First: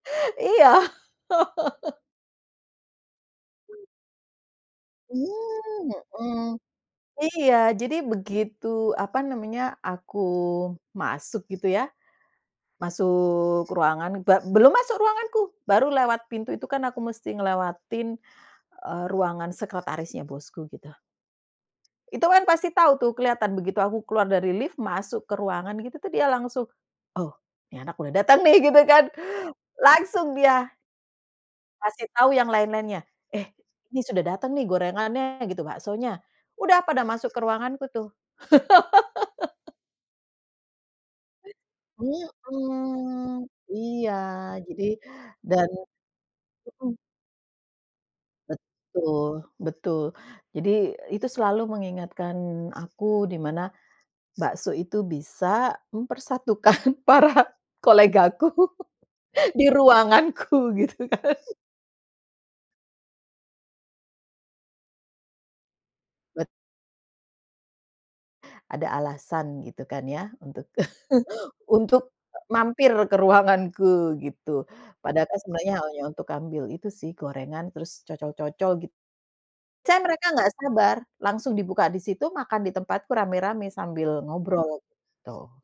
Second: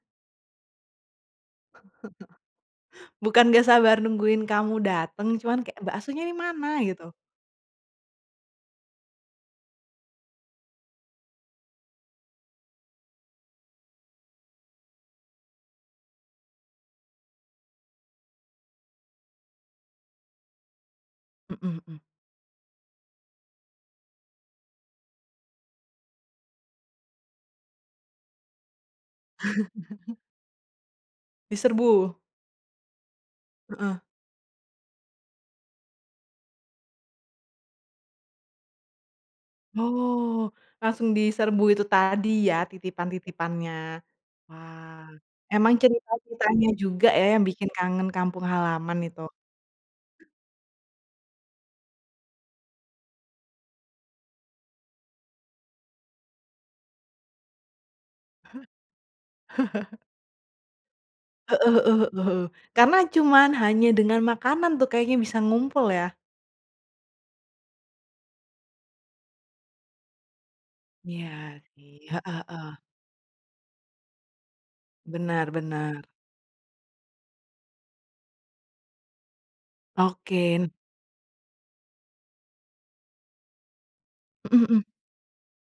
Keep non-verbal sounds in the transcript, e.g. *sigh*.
Iya. *laughs* *chuckles* Bukan enggak sabar nungguin kamu dateng, cuman kayak, Mmm, baksonya mhm. dimana gitu. Iya, jadi begitu apa namanya, aku masuk gitu ya, masuk ruangan be belum masuk ruanganku, baru lewat pintu itu kan aku mesti ngelewatin eee, ruangan sekretarisnya bosku, gitu. Mhm mhm. Itu kan pasti tahu tuh, kelihatan begitu aku keluar dari lift, masuk ke ruangan itu tuh dia langsung, "Oh ini anak boleh datang nih." Gitu kan, *chuckles* langsung dia Ngasih Diserbu. tahu yang lain-lainnya, "Eh Heeh. ini sudah datang nih gorengannya gitu, baksonya," udah pada masuk ke ruanganku tuh. *laughs* Oh, langsung diserbu itu tadi ya, Mhm titipan-titipannya. iya jadi Wah, dan emang cerita-ceritanya mhm. juga ya, yang bikin kangen kampung halaman itu. Betul, betul, jadi itu selalu mengingatkan aku, dimana bakso itu bisa mempersatukan para kolegaku di *chuckles* ruanganku gitu kan. Heeh heeh heeh, karena cuman hanya dengan makanan tuh kayaknya bisa ngumpul ya. Bet Ada alasan gitu kan ya untuk *chuckles* Iya iy untuk heeh heeh. mampir ke ruanganku gitu, padahal kan Bener, sebenarnya hanya bener. untuk ngambil itu sih, gorengan terus cocol-cocol git saya mereka enggak Oke. sabar langsung dibuka disitu, makan ditempatku rame-rame sambil Mhm ngobrol, mhm. gitu.